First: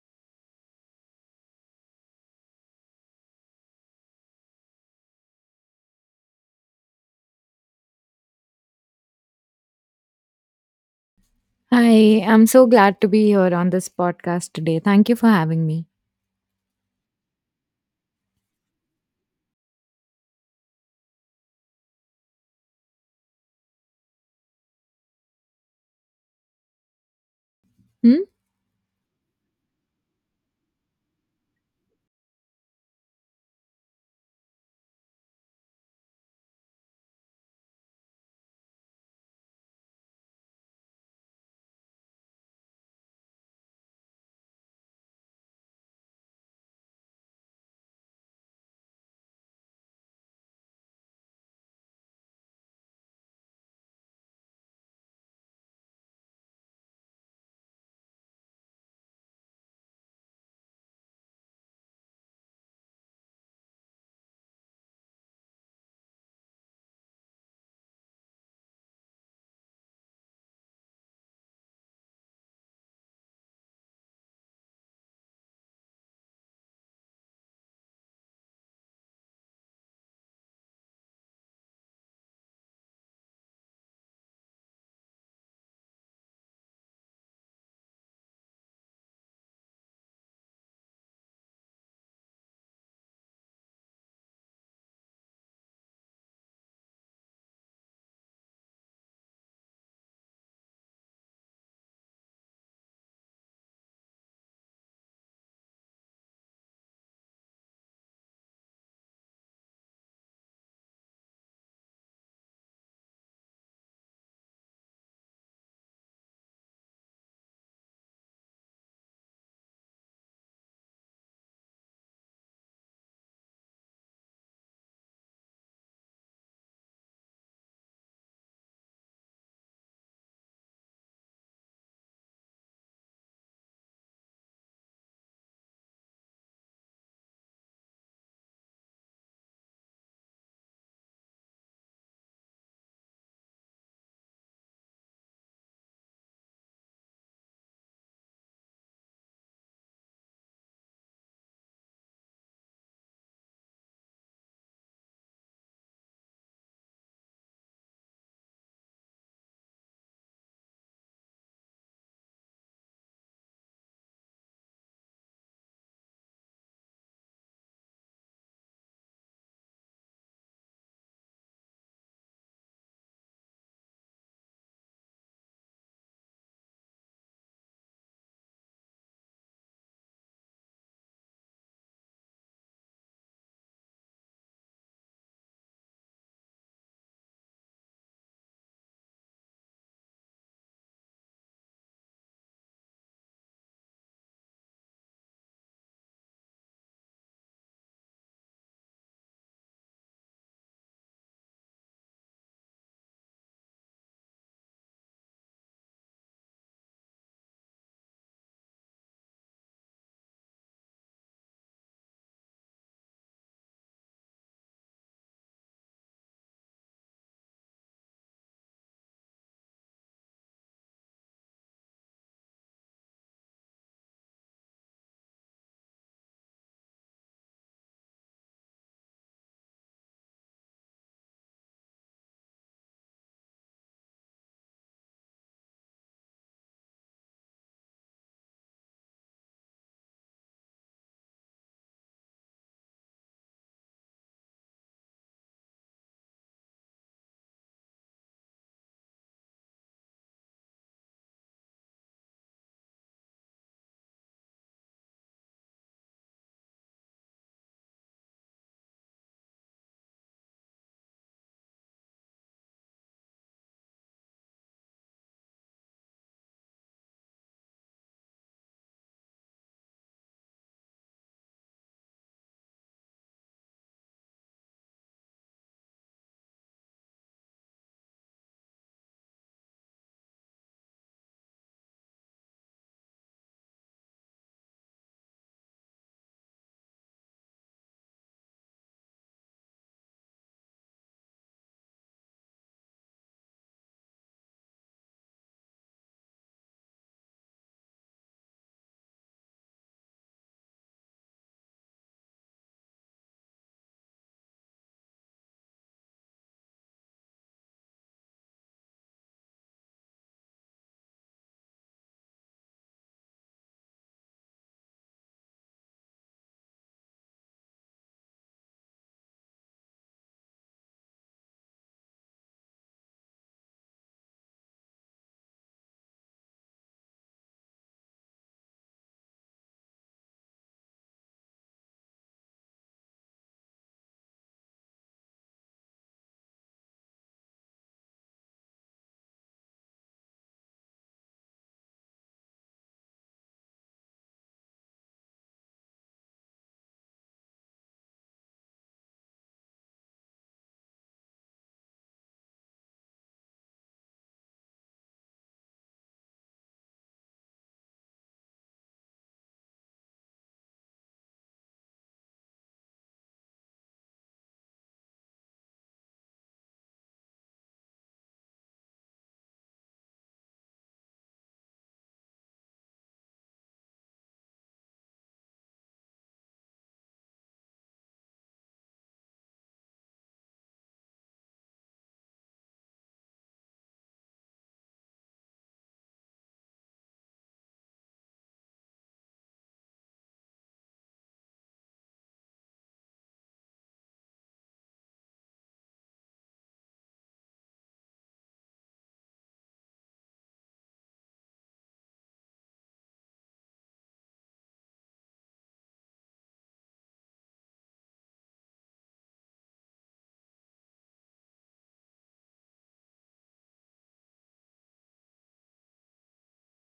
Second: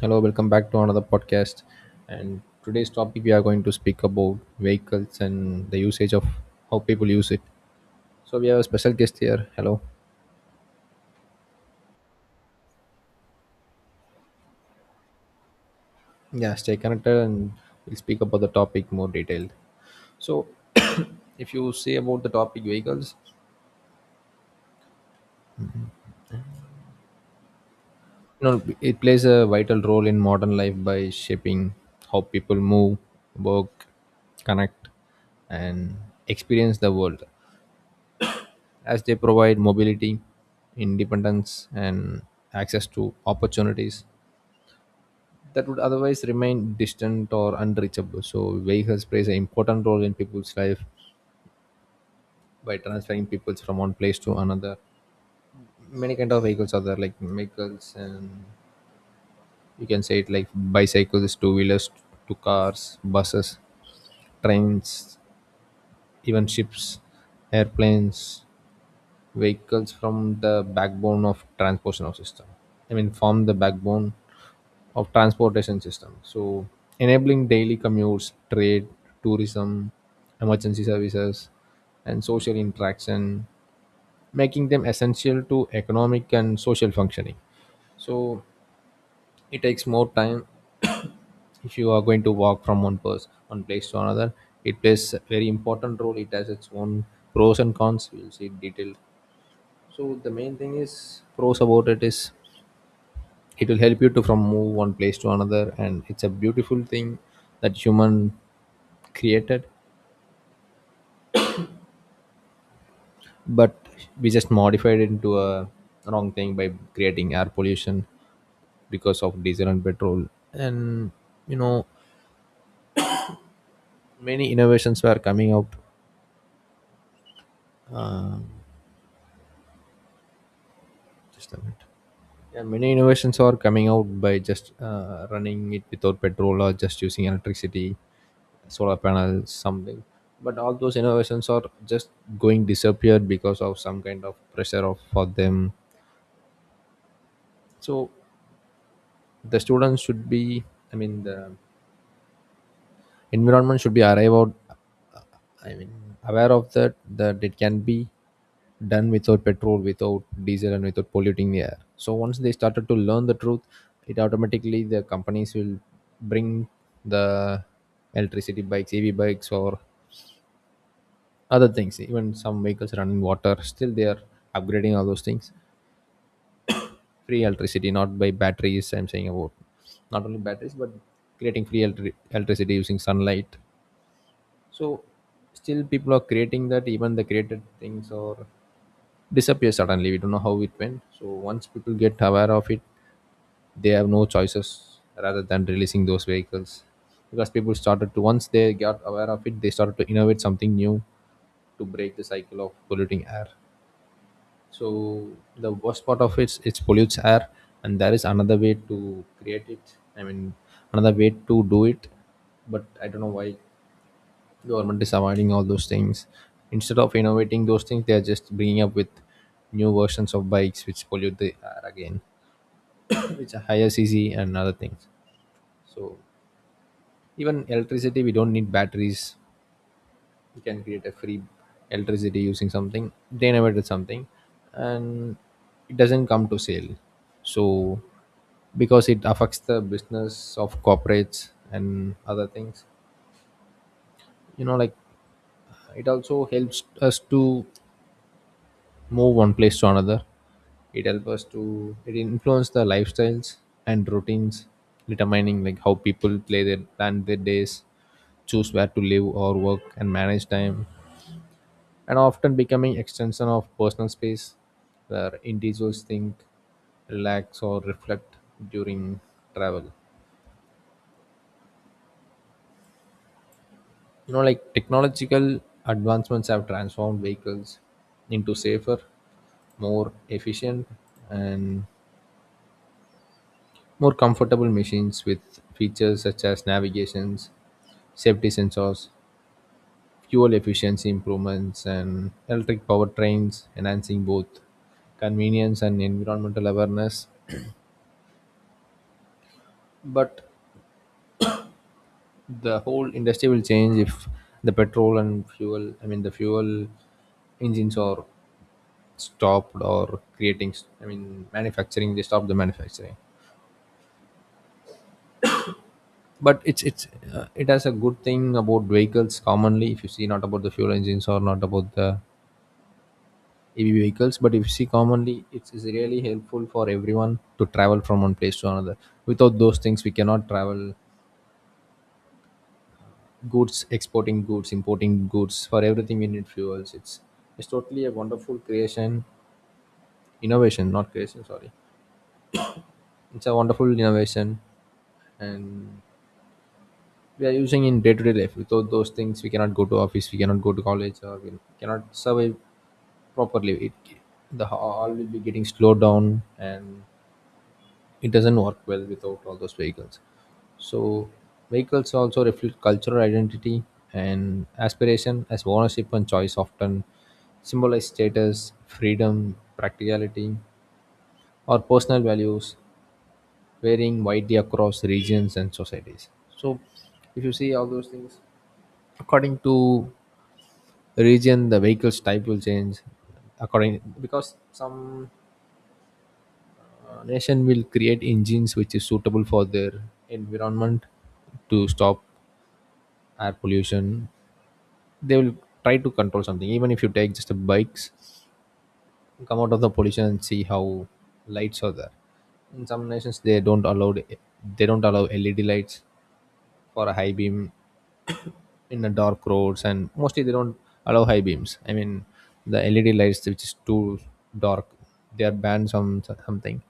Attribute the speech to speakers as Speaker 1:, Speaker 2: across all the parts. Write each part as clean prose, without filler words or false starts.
Speaker 1: Hello, welcome back to another podcast. And today's topic, we are going to speak about vehicles and the usage of how people use it. So we have a special guest here. Hello.
Speaker 2: Hi, I'm so glad to be here on this podcast today. Thank you for having me.
Speaker 1: Yeah, stay connected and we'll speak about the topic more detailed. So if you say about the topic vehicles,
Speaker 2: Hmm?
Speaker 1: you know it plays a vital role in modern life by shaping how people move, work, connect and experience the world, as they provide mobility, independence, and access to opportunities that would otherwise remain distant or unreachable. So, vehicles plays an important role in people's life by transferring people from one place to another. Many kind of vehicles are there, like vehicles, and you can say it like bicycles, two wheelers, to cars, buses, trains, even ships, airplanes, vehicles from the backbone of transportation of system. I mean form the backbone of transportation system, so enabling daily commutes, trade, tourism, emergency services and social interaction, making them essential to economic and social functioning. So it takes more time. If you are going to walk from one place to another, it plays a very important role. It has its own pros and cons, we'll see detail. So the main thing is pros about it is it will help you to from move one place to another, and it's a beautiful thing that human created, but we just modified it into a wrong thing by creating air pollution because of diesel and petrol, and you know many innovations were coming out. Just a minute. Yeah, many innovations are coming out by just running it without petrol or just using electricity, solar panels, something. But all those innovations are just going disappeared because of some kind of pressure of for them. So the students should be. I mean the environment should be arrive out, I mean aware of that, that it can be done without petrol, without diesel and without polluting the air. So once they started to learn the truth, it automatically the companies will bring the electricity bikes, EV bikes or other things. Even some vehicles running water, still they are upgrading all those things. Free electricity, not by batteries I'm saying about, not only batteries but creating free electricity using sunlight. So still people are creating that, even the created things or disappear suddenly. We don't know how it went. So once people get aware of it, they have no choices rather than releasing those vehicles. Because people started to, once they got aware of it, they started to innovate something new to break the cycle of polluting air. So the worst part of it, it pollutes air, and there is another way to create it. I mean, another way to do it, but I don't know why government is avoiding all those things. Instead of innovating those things, they are just bringing up with new versions of bikes which pollute the air again, which are higher cc and other things. So even electricity, we don't need batteries, we can create a free electricity using something. They innovated something, and it doesn't come to sale. So because it affects the business of corporates and other things, you know, like it also helps us to move one place to another. It helps us to, it influence the lifestyles and routines, determining like how people play their plan their days, choose where to live or work and manage time, and often becoming extension of personal space where individuals think, relax or reflect during travel. You know, like technological advancements have transformed vehicles into safer, more efficient and more comfortable machines with features such as navigations, safety sensors, fuel efficiency improvements, and electric powertrains, enhancing both convenience and environmental awareness. But the whole industry will change if the petrol and fuel, I mean, the fuel engines are stopped or creating, I mean, manufacturing, they stop the manufacturing. But it has a good thing about vehicles commonly, if you see, not about the fuel engines or not about the EV vehicles, but if you see commonly, it's really helpful for everyone to travel from one place to another. Without those things we cannot travel, goods exporting, goods importing goods, for everything we need fuels. It's totally a wonderful creation, innovation not creation, sorry, it's a wonderful innovation. And we are using in day-to-day life. Without those things we cannot go to office, we cannot go to college, or we cannot survive properly. It, the all will be getting slowed down, and it doesn't work well without all those vehicles. So vehicles also reflect cultural identity and aspiration, as ownership and choice often symbolize status, freedom, practicality or personal values, varying widely across regions and societies. So if you see all those things, according to region, the vehicles type will change according, because some nation will create engines which is suitable for their environment to stop air pollution. They will try to control something. Even if you take just the bikes, come out of the pollution and see how lights are there. In some nations, they don't allow LED lights for a high beam in the dark roads, and mostly they don't allow high beams, I mean the LED lights which is too dark, they are banned, some something.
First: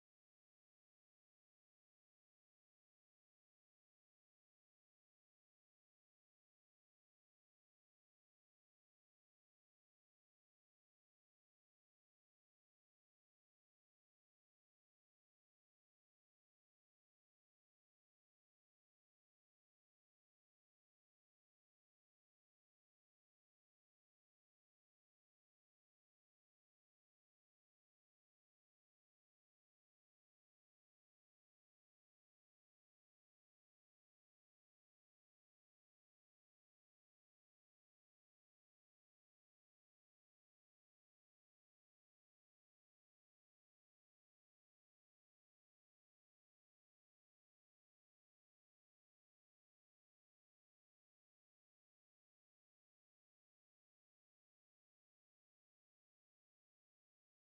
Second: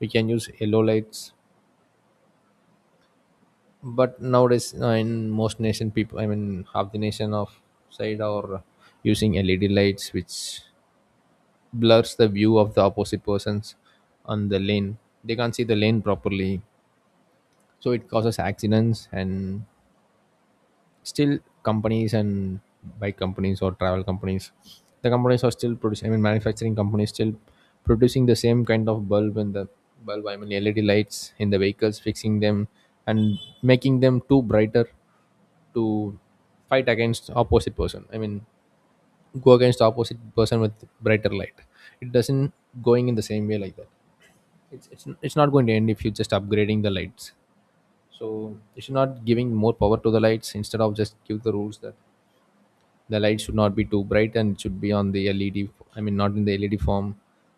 Speaker 1: We can use yellow lights, but nowadays in most nation people, I mean half the nation of side are using LED lights which blurs the view of the opposite persons on the lane. They can't see the lane properly, so it causes accidents. And still companies and bike companies or travel companies, the companies are still producing, I mean manufacturing companies still producing the same kind of bulb, and the bulb I mean LED lights in the vehicles fixing them and making them too brighter to fight against opposite person, I mean go against the opposite person with brighter light. It doesn't going in the same way like that. It's not going to end if you're just upgrading the lights. So you should not giving more power to the lights, instead of just give the rules that the light should not be too bright, and it should be on the led I mean not in the LED form,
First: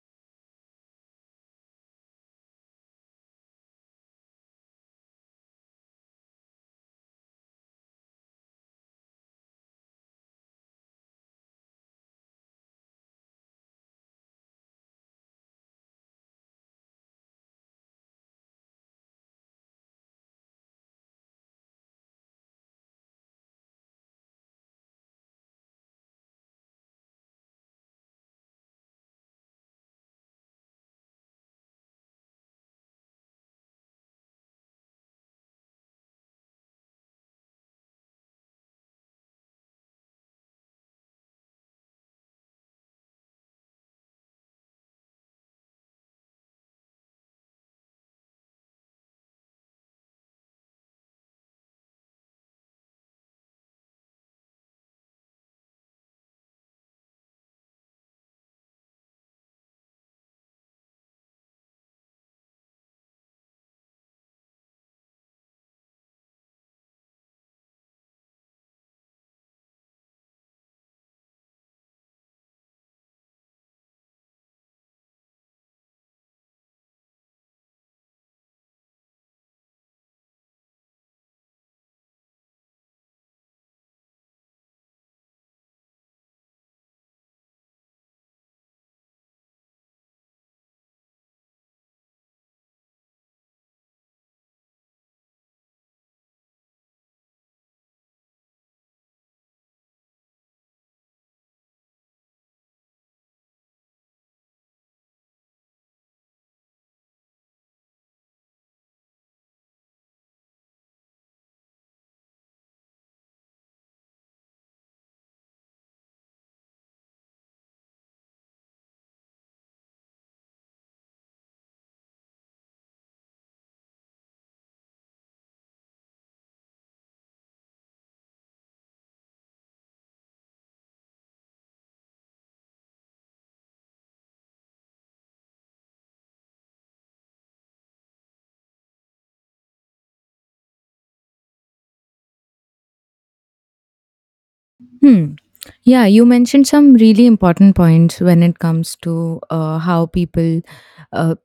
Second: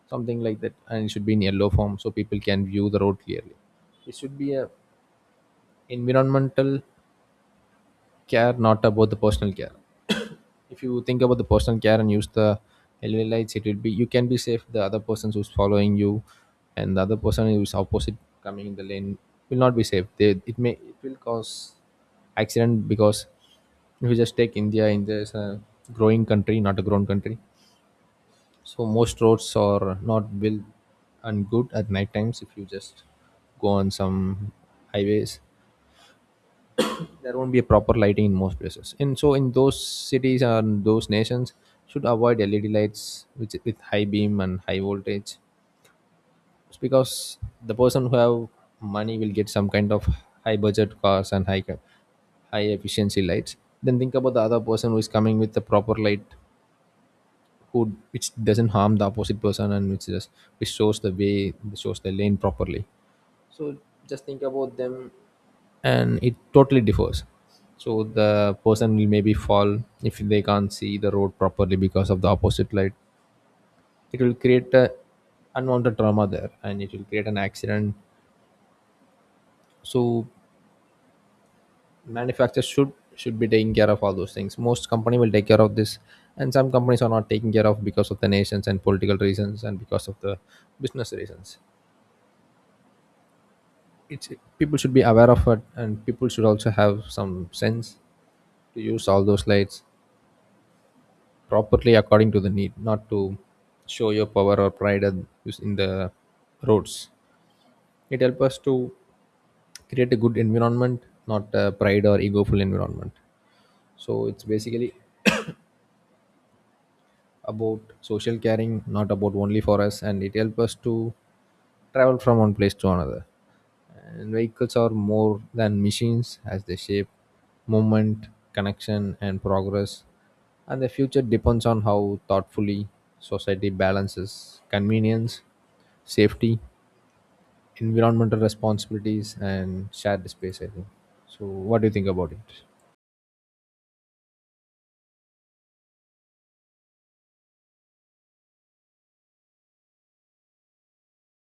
Speaker 1: something like that, and it should be in yellow form so people can view the road clearly. It should be a environmental care, not about the personal care. If you think about the personal care and use the LED lights, it will be, you can be safe. The other person who's following you and the other person who's opposite coming in the lane will not be safe. They, it may, it will cause accident. Because if you just take India, India is a growing country, not a grown country. So most roads are not built and good at night times. If you just go on some highways, there won't be a proper lighting in most places, and so in those cities and those nations should avoid LED lights which with high beam and high voltage. It's because the person who have money will get some kind of high budget cars and high efficiency lights. Then think about the other person who is coming with the proper light, who which doesn't harm the opposite person and which just, which shows the way, which shows the lane properly. So just think about them, and it totally differs. So the person will maybe fall if they can't see the road properly because of the opposite light. It will create a unwanted trauma there, and it will create an accident. So manufacturers should be taking care of all those things. Most company will take care of this, and some companies are not taking care of because of the nations and political reasons and because of the business reasons. It's, people should be aware of it, and people should also have some sense to use all those lights properly according to the need, not to show your power or pride and use in the roads. It helps us to create a good environment, not a pride or egoful environment. So it's basically about social caring, not about only for us, and it helps us to travel from one place to another. And vehicles are more than machines, as they shape movement, connection, and progress. And the future depends on how thoughtfully society balances convenience, safety, environmental responsibilities, and shared space. I think. So, what do you think about it?
Speaker 2: Hmm. Yeah, you mentioned some really important points when it comes to how people uh,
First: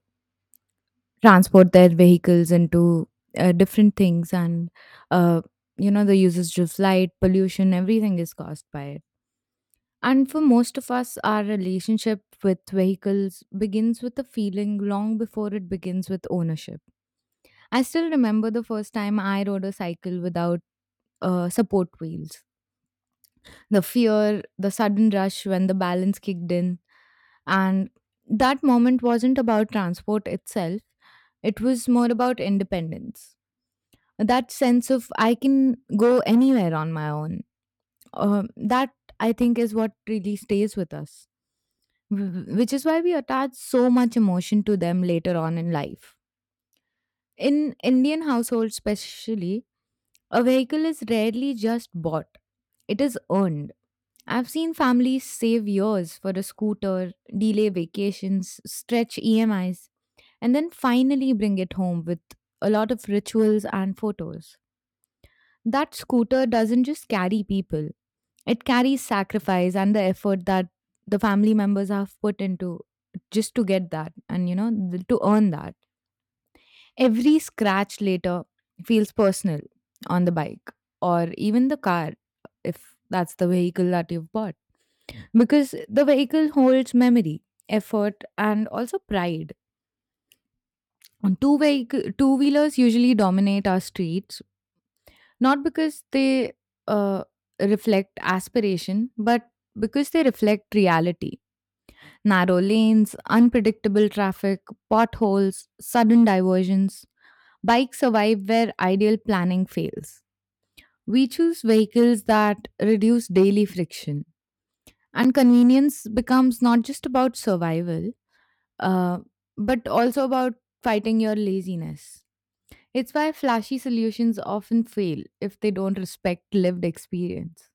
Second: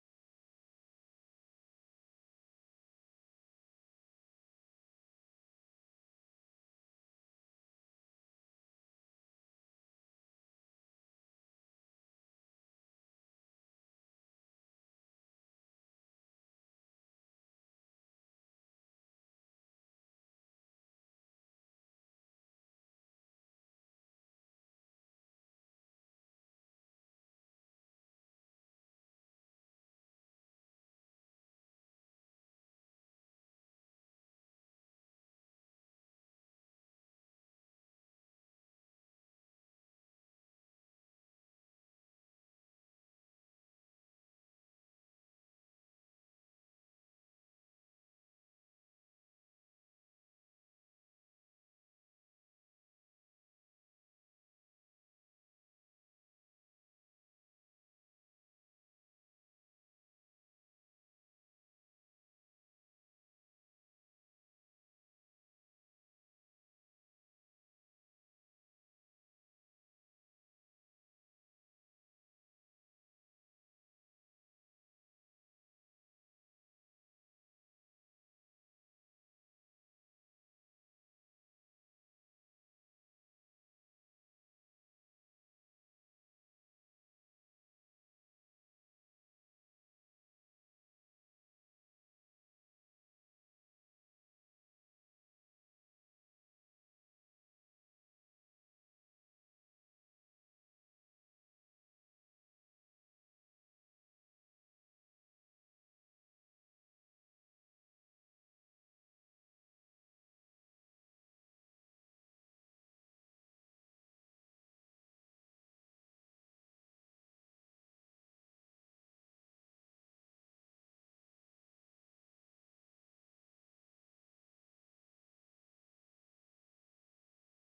Speaker 2: transport their vehicles into different things, and uh, you know the usage of light, pollution, everything is caused by it. And for most of us, our relationship with vehicles begins with a feeling long before it begins with ownership. I still remember the first time I rode a cycle without support wheels. The fear, the sudden rush when the balance kicked in, and that moment wasn't about transport itself, it was more about independence. That sense of I can go anywhere on my own. That I think is what really stays with us. Which is why we attach so much emotion to them later on in life. In Indian households, especially, a vehicle is rarely just bought, it is earned. I've seen families save years for a scooter, delay vacations, stretch EMIs, and then finally bring it home with a lot of rituals and photos. That scooter doesn't just carry people, it carries sacrifice and the effort that the family members have put into just to get that and, you know, to earn that. Every scratch later feels personal on the bike or even the car, if that's the vehicle that you've bought because the vehicle holds memory effort and also pride. On two vehicle two wheelers usually dominate our streets. Not because they uh, reflect aspiration, but because they reflect reality. Narrow lanes, unpredictable traffic, potholes, sudden diversions. Bikes survive where ideal planning fails. We choose vehicles that reduce daily friction. And convenience becomes not just about survival, uh, but also about fighting your laziness. It's why flashy solutions often fail if they don't respect lived experience.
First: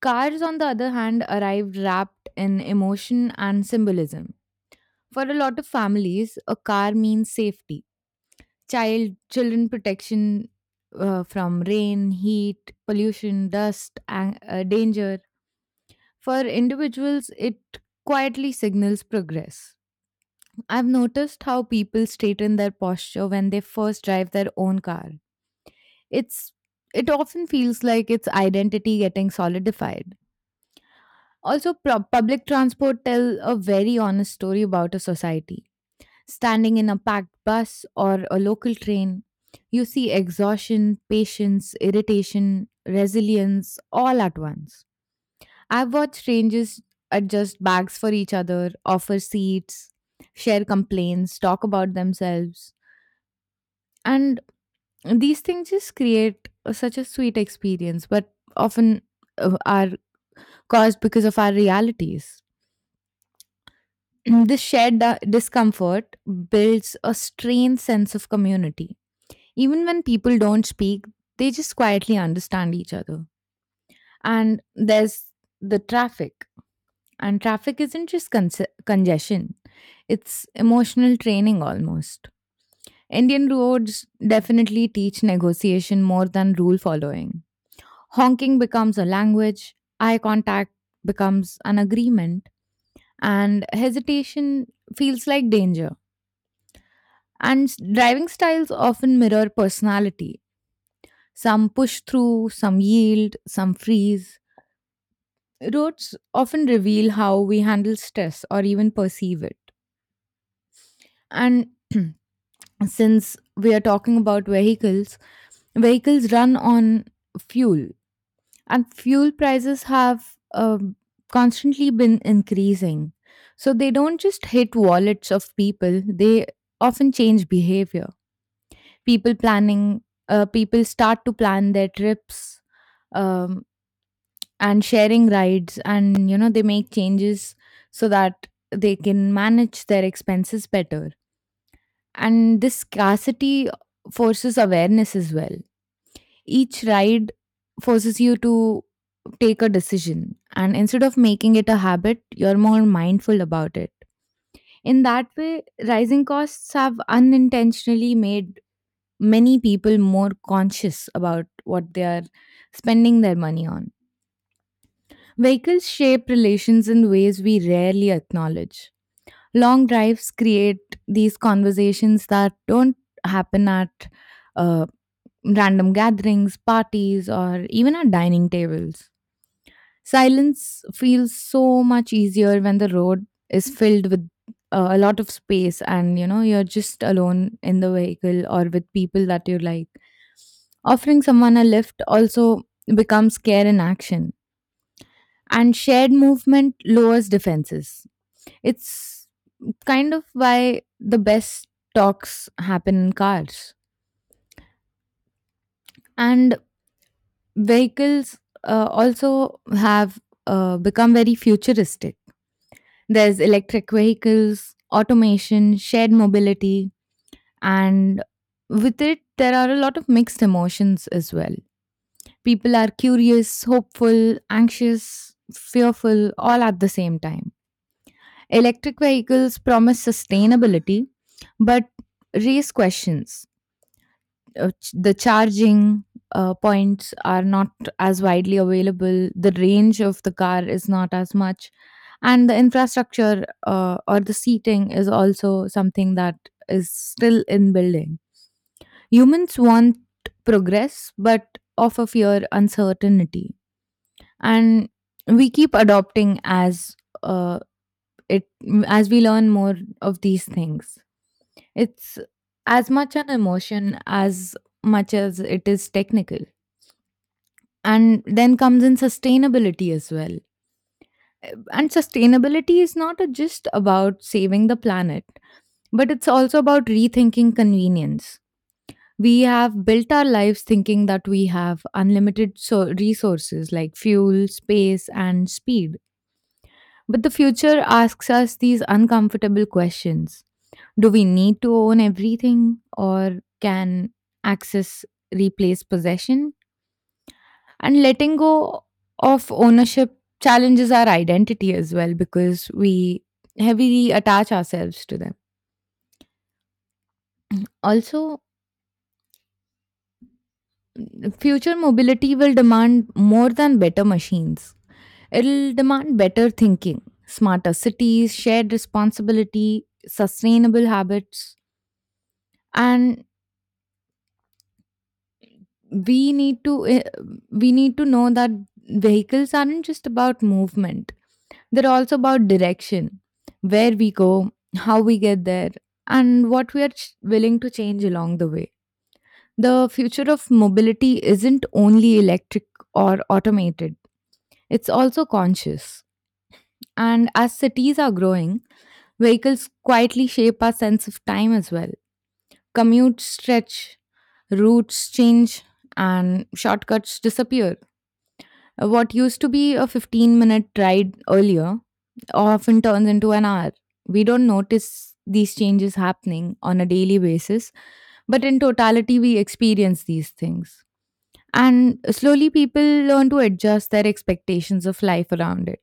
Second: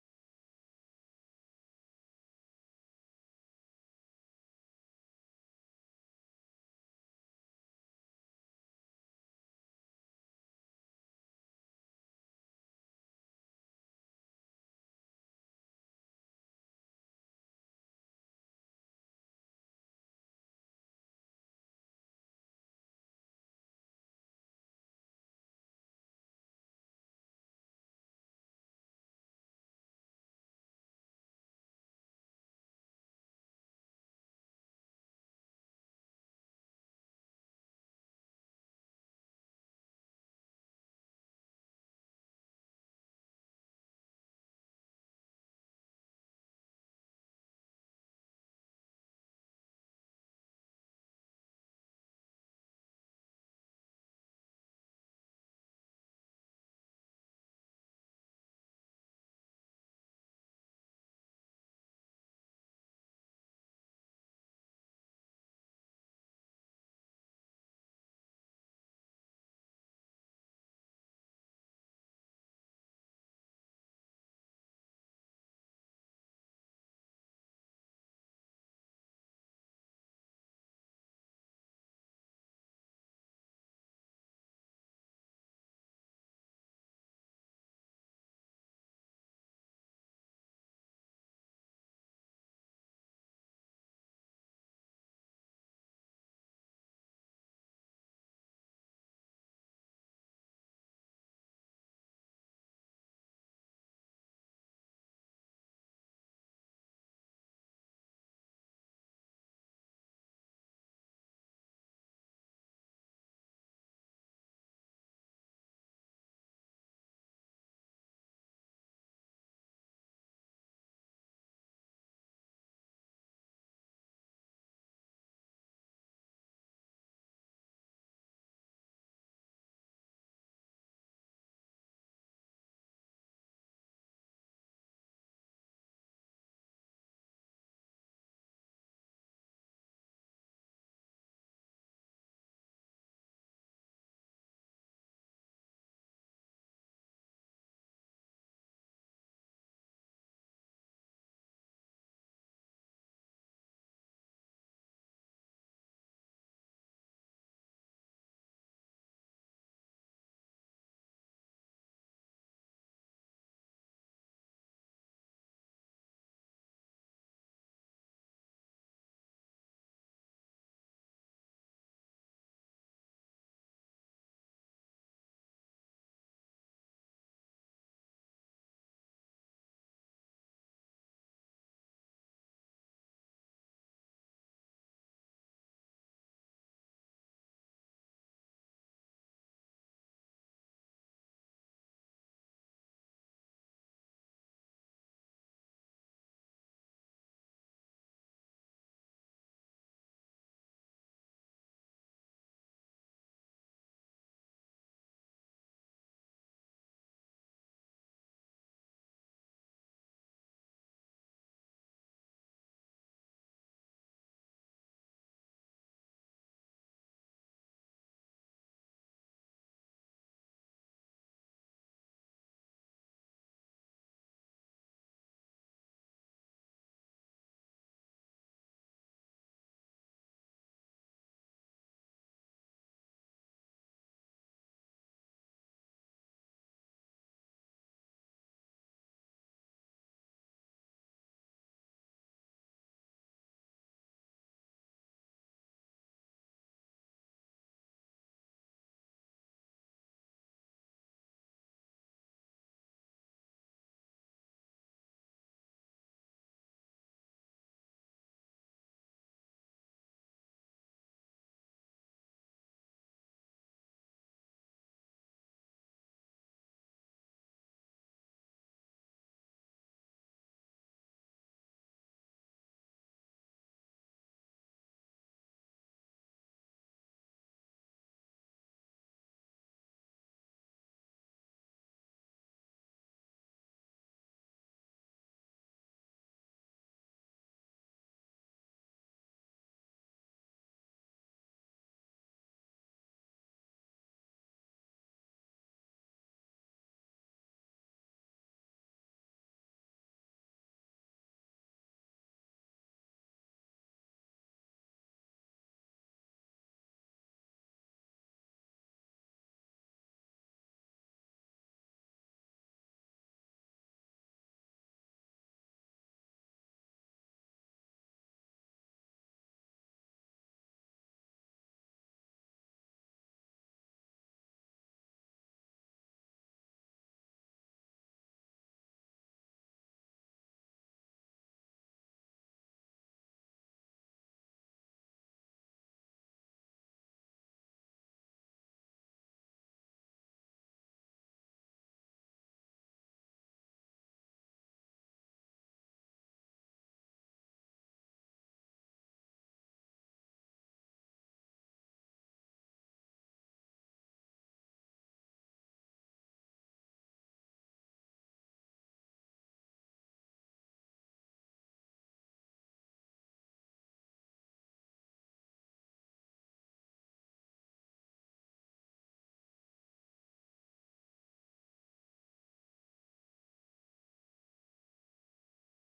Speaker 2: Cars, on the other hand, arrived wrapped in emotion and symbolism. For a lot of families, a car means safety, children protection from rain, heat, pollution, dust, and, danger. For individuals, it quietly signals progress. I've noticed how people straighten their posture when they first drive their own car. It's it often feels like its identity getting solidified. Also, public transport tell a very honest story about a society. Standing in a packed bus or a local train, you see exhaustion, patience, irritation, resilience all at once. I've watched strangers adjust bags for each other, offer seats, share complaints, talk about themselves. And these things just such a sweet experience, but often are caused because of our realities. This shared discomfort builds a strained sense of community. Even when people don't speak, they just quietly understand each other. And there's the traffic. And traffic isn't just congestion, it's emotional training almost. Indian roads definitely teach negotiation more than rule following. Honking becomes a language, eye contact becomes an agreement, and hesitation feels like danger. Driving styles often mirror personality. Some push through, some yield, some freeze. Roads often reveal how we handle stress or even perceive it. And since we are talking about vehicles, vehicles run on fuel, and fuel prices have constantly been increasing. So they don't just hit wallets of people, they often change behavior. People planning uh, people start to plan their trips, um, and sharing rides, and you know they make changes so that they can manage their expenses better. And this scarcity forces awareness as well. Each ride forces you to take a decision, and instead of making it a habit you're more mindful about it. In that way rising costs have unintentionally made many people more conscious about what they are spending their money on. Vehicles shape relations in ways we rarely acknowledge. Long drives create these conversations that don't happen at uh, random gatherings, parties, or even at dining tables. Silence feels so much easier when the road is filled with a lot of space and you know you're just alone in the vehicle or with people that you like. Offering someone a lift also becomes care in action, and shared movement lowers defenses. It's kind of why the best talks happen in cars. And vehicles also have become very futuristic. There's electric vehicles, automation, shared mobility, and with it, there are a lot of mixed emotions as well. People are curious, hopeful, anxious, fearful, all at the same time. Electric vehicles promise sustainability, but raise questions. The charging points are not as widely available, the range of the car is not as much, and the infrastructure or the seating is also something that is still in building. Humans want progress but often fear uncertainty, and we keep adopting as uh, it as we learn more of these things. It's as much an emotion as much as it is technical. And then comes in sustainability as well. And sustainability is not a- just about saving the planet. But it's also about rethinking convenience. We have built our lives thinking that we have unlimited resources like fuel, space, and speed. But the future asks us these uncomfortable questions. Do we need to own everything, or can access replace possession? And letting go of ownership challenges our identity as well because we heavily attach ourselves to them also. Future mobility will demand more than better machines. It'll demand better thinking, smarter cities, shared responsibility, sustainable habits, and we need to eh, we need to know that vehicles aren't just about movement. They're also about direction, where we go, how we get there, and what we willing to change along the way. The future of mobility isn't only electric or automated, it's also conscious. And as cities are growing, vehicles quietly shape our sense of time as well. Commutes stretch, routes change, and shortcuts disappear. What used to be a 15-minute ride earlier often turns into an hour. We don't notice these changes happening on a daily basis, but in totality, we experience these things. And slowly, people learn to adjust their expectations of life around it.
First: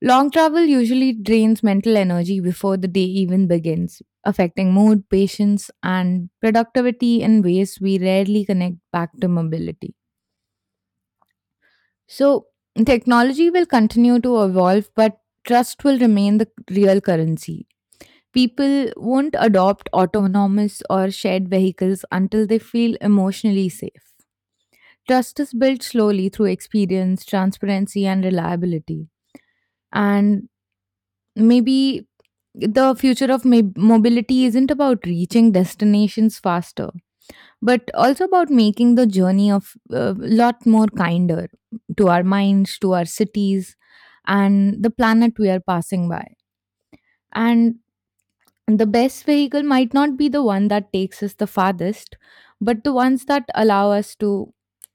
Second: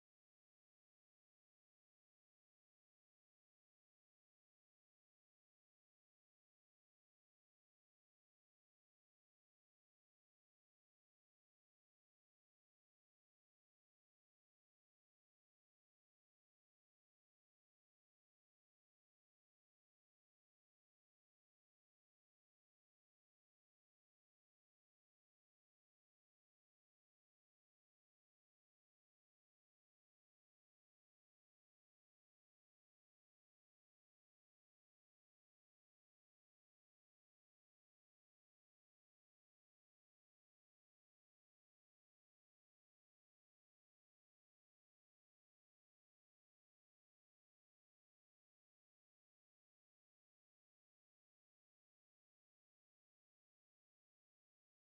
Speaker 2: Long travel usually drains mental energy before the day even begins, affecting mood, patience, and productivity in ways we rarely connect back to mobility. So, technology will continue to evolve, but trust will remain the real currency. People won't adopt autonomous or shared vehicles until they feel emotionally safe. Trust is built slowly through experience, transparency, and reliability. And maybe the future of mobility isn't about reaching destinations faster, but also about making the journey of a lot more kinder to our minds, to our cities, and the planet we are passing by. And the best vehicle might not be the one that takes us the farthest, but the ones that allow us to,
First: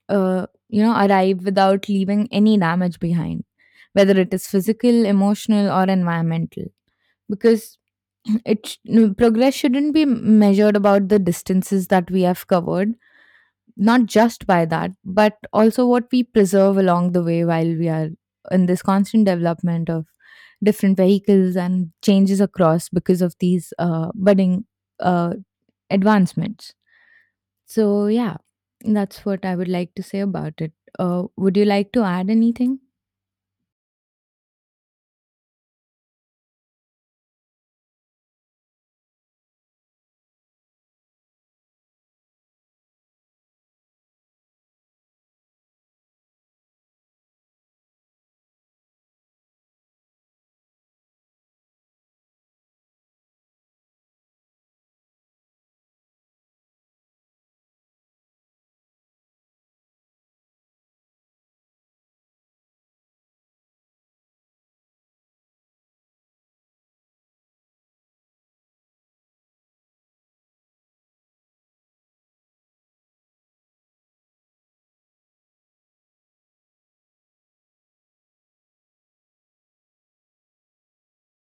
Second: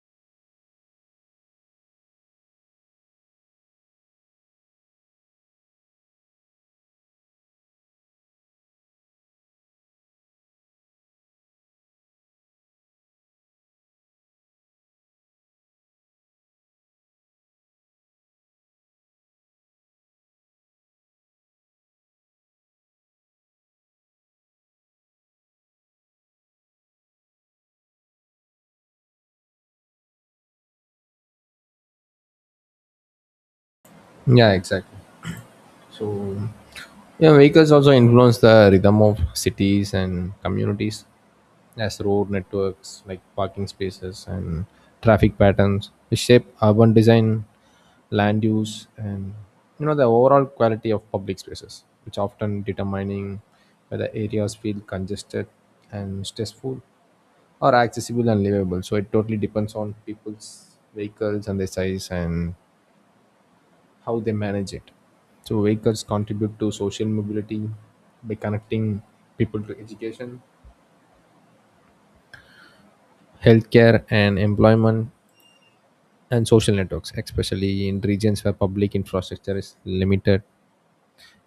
Speaker 2: you know, arrive without leaving any damage behind, whether it is physical, emotional, or environmental. Because it sh- no, progress shouldn't be measured about the distances that we have covered, not just by that, but also what we preserve along the way while we are in this constant development of different vehicles and changes across because of these budding uh, advancements. So, yeah, that's what I would like to say about it. Would you like to add anything?
Speaker 1: Yeah, exactly. So, yeah, vehicles also influence the rhythm of cities and communities, as road networks like parking spaces and traffic patterns. They shape urban design, land use, and the overall quality of public spaces, which often determining whether areas feel congested and stressful or accessible and livable. So it totally depends on people's vehicles and their size and how they manage it. So vehicles contribute to social mobility by connecting people to education, healthcare, and employment, and social networks, especially in regions where public infrastructure is limited,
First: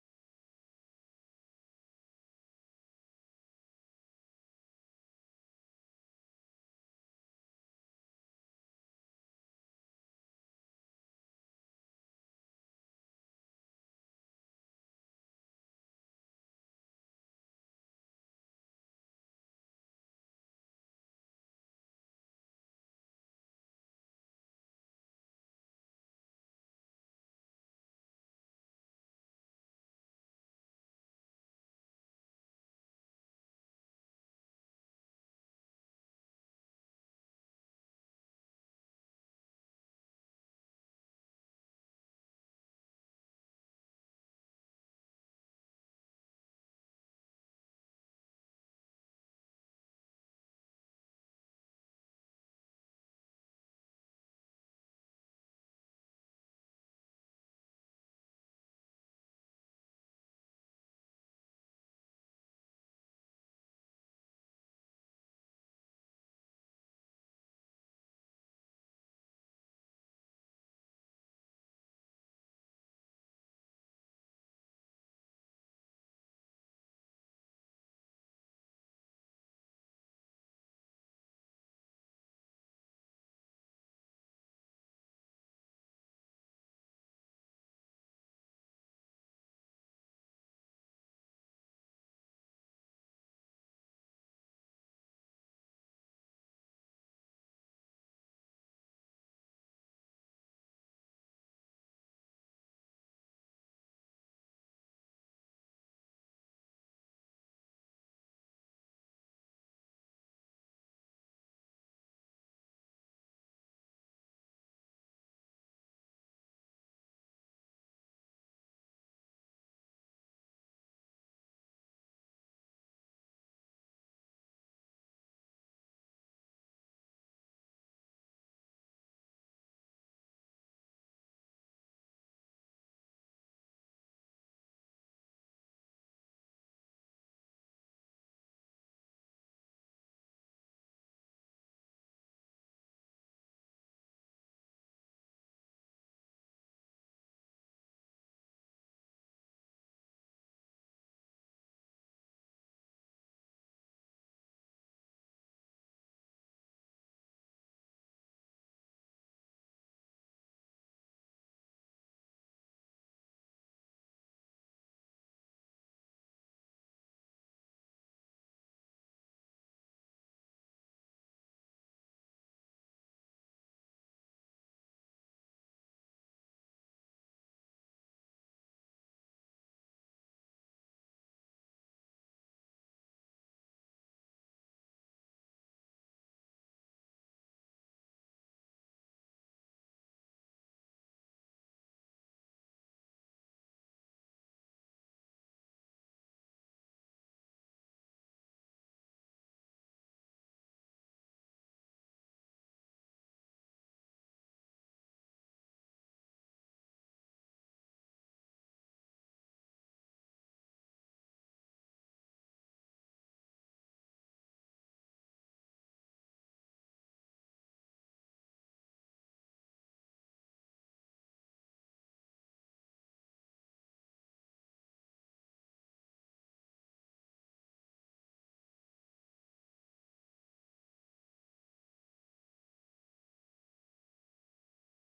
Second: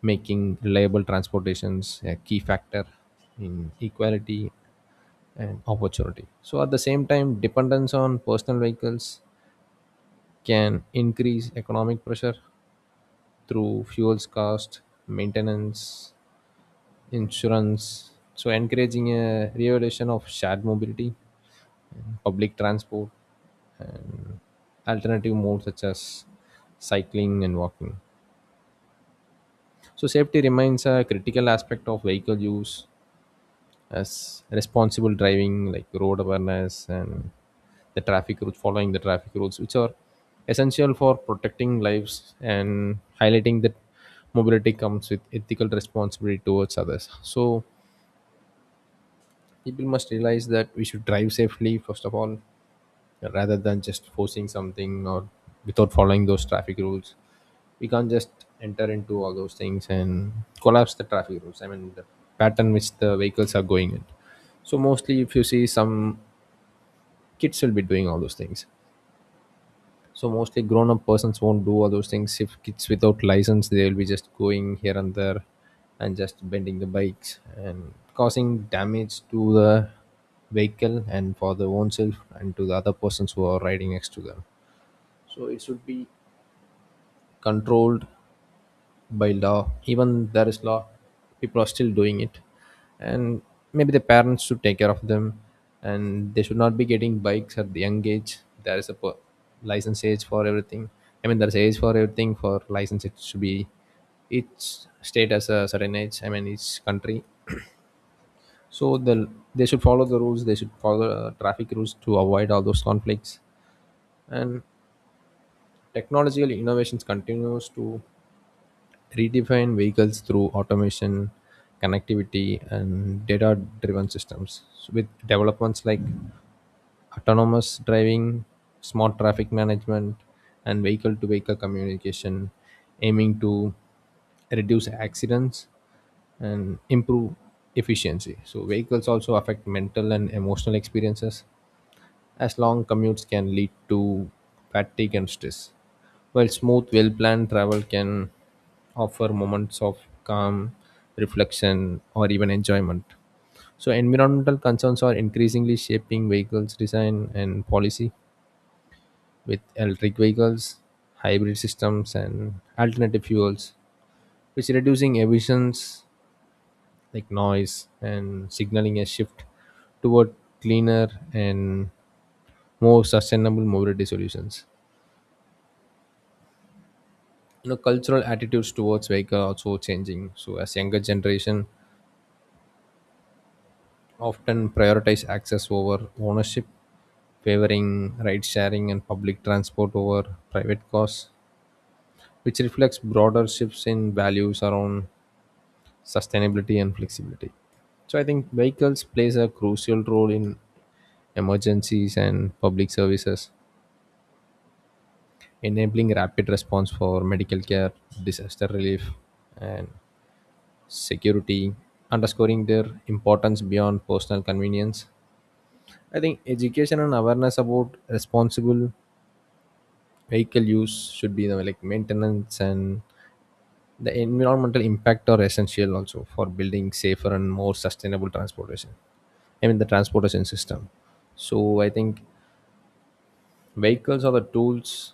Speaker 1: making reliable transportations a key factor in equality and opportunity. So, at the same time, dependence on personal vehicles can increase economic pressure through fuels cost, maintenance, insurance. So, encouraging a revolution of shared mobility, public transport, and alternative modes such as cycling and walking. So, safety remains a critical aspect of vehicle use as responsible driving like road awareness and the traffic rules following the traffic rules, which are essential for protecting lives and highlighting that mobility comes with ethical responsibility towards others. So people must realize that we should drive safely first of all, rather than just forcing something or without following those traffic rules. We can't just enter into all those things and collapse the traffic rules, I mean the pattern which the vehicles are going in. So mostly if you see, some kids will be doing all those things, so mostly grown-up persons won't do all those things. If kids without license, they'll be just going here and there, and just bending the bikes and causing damage to the vehicle and for their own self and to the other persons who are riding next to them. So it should be controlled by law. Even there is law, people are still doing it, and maybe the parents should take care of them and they should not be getting bikes at the young age. There is a per- license age for everything. I mean, there's age for everything for license. It should be each state has a certain age, I mean each country. So they should follow the rules. They should follow traffic rules to avoid all those conflicts. And technological innovations continues to redefine vehicles through automation, connectivity, and data driven systems. So with developments like autonomous driving, smart traffic management, and vehicle to vehicle communication, aiming to reduce accidents and improve efficiency. So, vehicles also affect mental and emotional experiences as long commutes can lead to fatigue and stress, while smooth, well planned travel can offer moments of calm, reflection, or even enjoyment. So, environmental concerns are increasingly shaping vehicles design and policy with electric vehicles, hybrid systems, and alternative fuels, which reducing emissions like noise and signaling a shift toward cleaner and more sustainable mobility solutions. Cultural attitudes towards vehicle are also changing, so as younger generation often prioritize access over ownership, favoring ride sharing and public transport over private cars, which reflects broader shifts in values around sustainability and flexibility. So I think vehicles plays a crucial role in emergencies and public services, enabling rapid response for medical care, disaster relief, and security, underscoring their importance beyond personal convenience. I think education and awareness about responsible vehicle use should be the like maintenance and the environmental impact are essential also for building safer and more sustainable transportation. I mean the transportation system. So I think vehicles are the tools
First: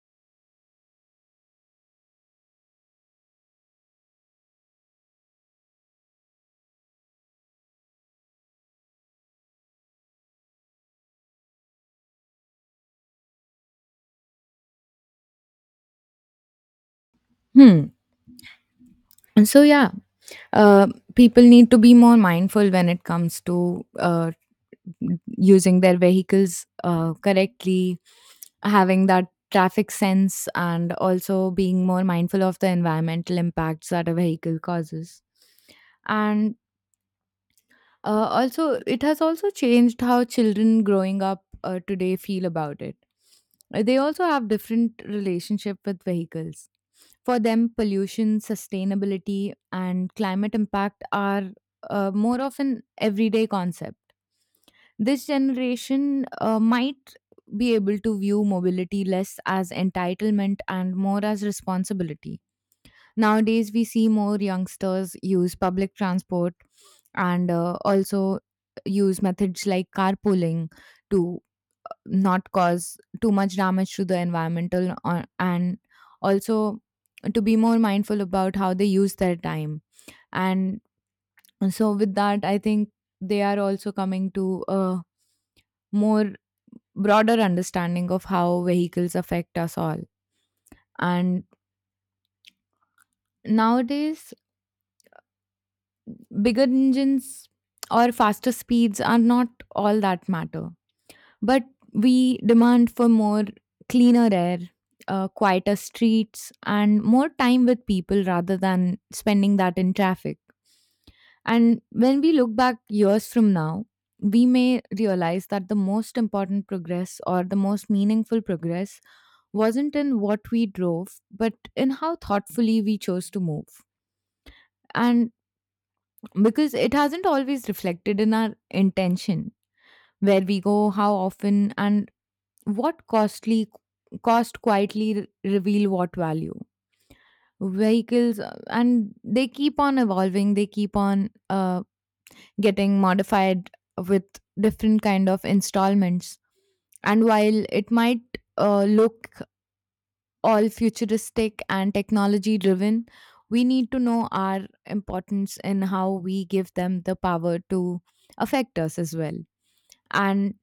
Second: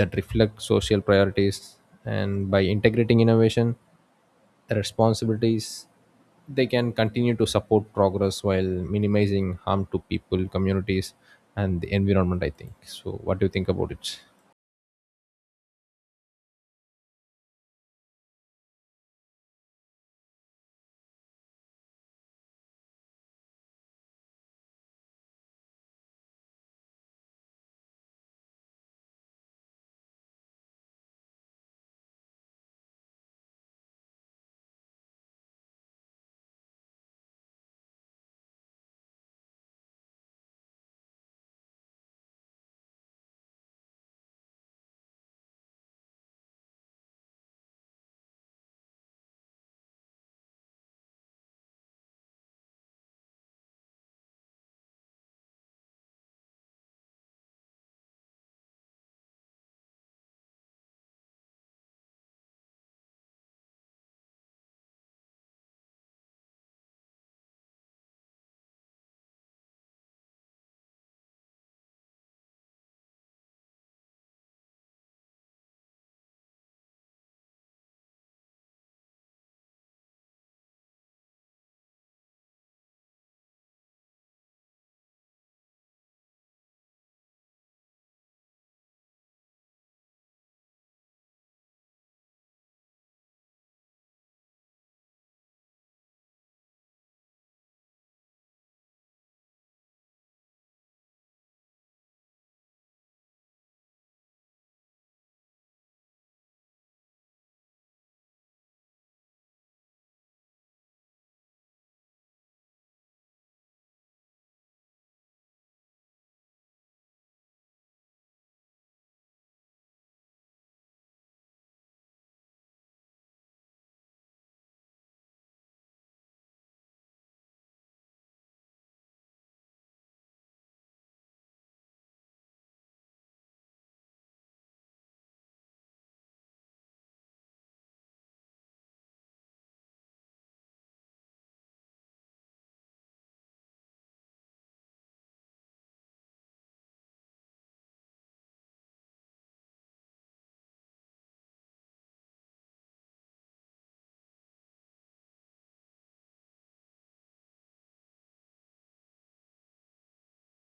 Speaker 1: that reflect social priorities, and by integrating innovation responsibilities, they can continue to support progress while minimizing harm to people, communities, and the environment, I think. So, what do you think about it?
Speaker 2: Hmm. And so, yeah, uh, people need to be more mindful when it comes to using their vehicles correctly, having that traffic sense, and also being more mindful of the environmental impacts that a vehicle causes. And also, it has also changed how children growing up today feel about it. They also have different relationship with vehicles. For them, pollution, sustainability, and climate impact are more of an everyday concept. This generation might be able to view mobility less as entitlement and more as responsibility. Nowadays, we see more youngsters use public transport and also use methods like carpooling to not cause too much damage to the environmental and also to be more mindful about how they use their time. And so with that I think they are also coming to a more broader understanding of how vehicles affect us all. And nowadays, bigger engines or faster speeds are not all that matter, but we demand for more cleaner air, quieter streets, and more time with people rather than spending that in traffic. And when we look back years from now, we may realize that the most important progress or the most meaningful progress wasn't in what we drove, but in how thoughtfully we chose to move. And because it hasn't always reflected in our intention, where we go, how often, and what costly cost quietly reveal what value. Vehicles and they keep on evolving, they keep on getting modified with different kind of installments. And while it might look all futuristic and technology driven, we need to know our importance in how we give them the power to affect us as well. And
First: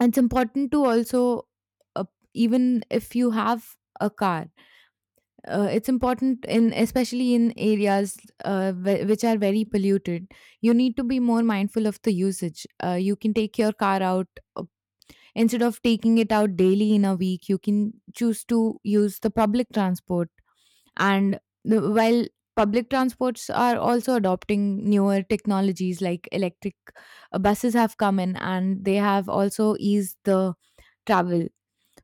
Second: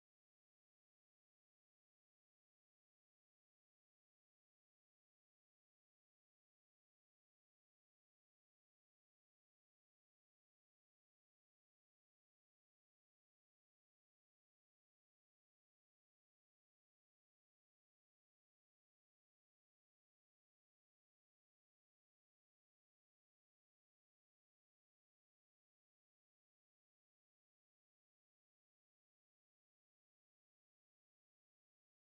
Speaker 2: it's important to also, uh, even if you have a car, it's important in especially in areas which are very polluted. You need to be more mindful of the usage. You can take your car out uh, instead of taking it out daily in a week. You can choose to use the public transport. And while public transports are also adopting newer technologies like electric buses have come in and they have also eased the travel.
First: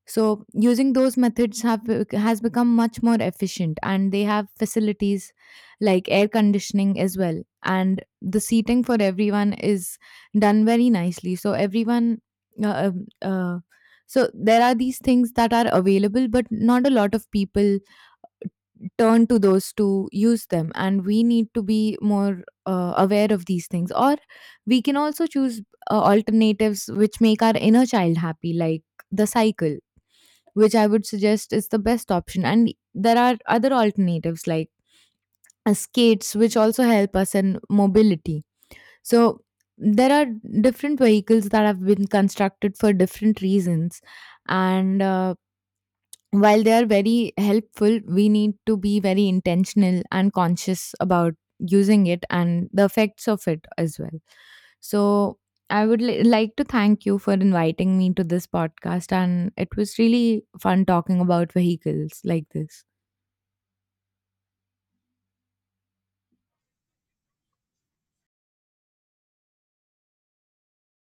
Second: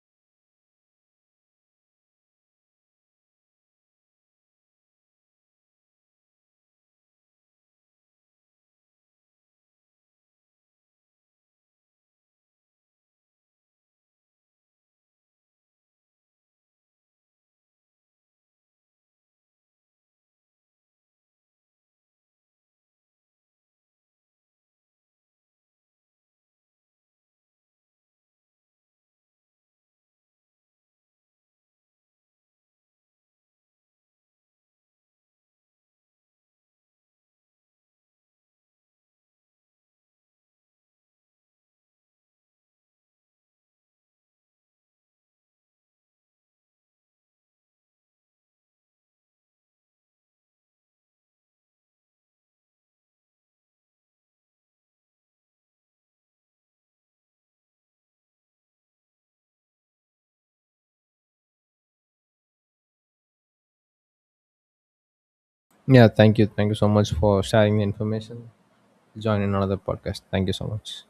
Speaker 2: So using those methods has become much more efficient and they have facilities like air conditioning as well and the seating for everyone is done very nicely. So everyone uh, uh, uh, so there are these things that are available but not a lot of people turn to those to use them, and we need to be more aware of these things. Or we can also choose alternatives which make our inner child happy like the cycle, which I would suggest is the best option. And there are other alternatives like skates which also help us in mobility. So there are different vehicles that have been constructed for different reasons, and while they are very helpful, we need to be very intentional and conscious about using it and the effects of it as well. So, I would like to thank you for inviting me to this podcast, and it was really fun talking about vehicles like this.
Speaker 1: Yeah, thank you. Thank you so much for sharing the information. Join in another podcast. Thank you so much.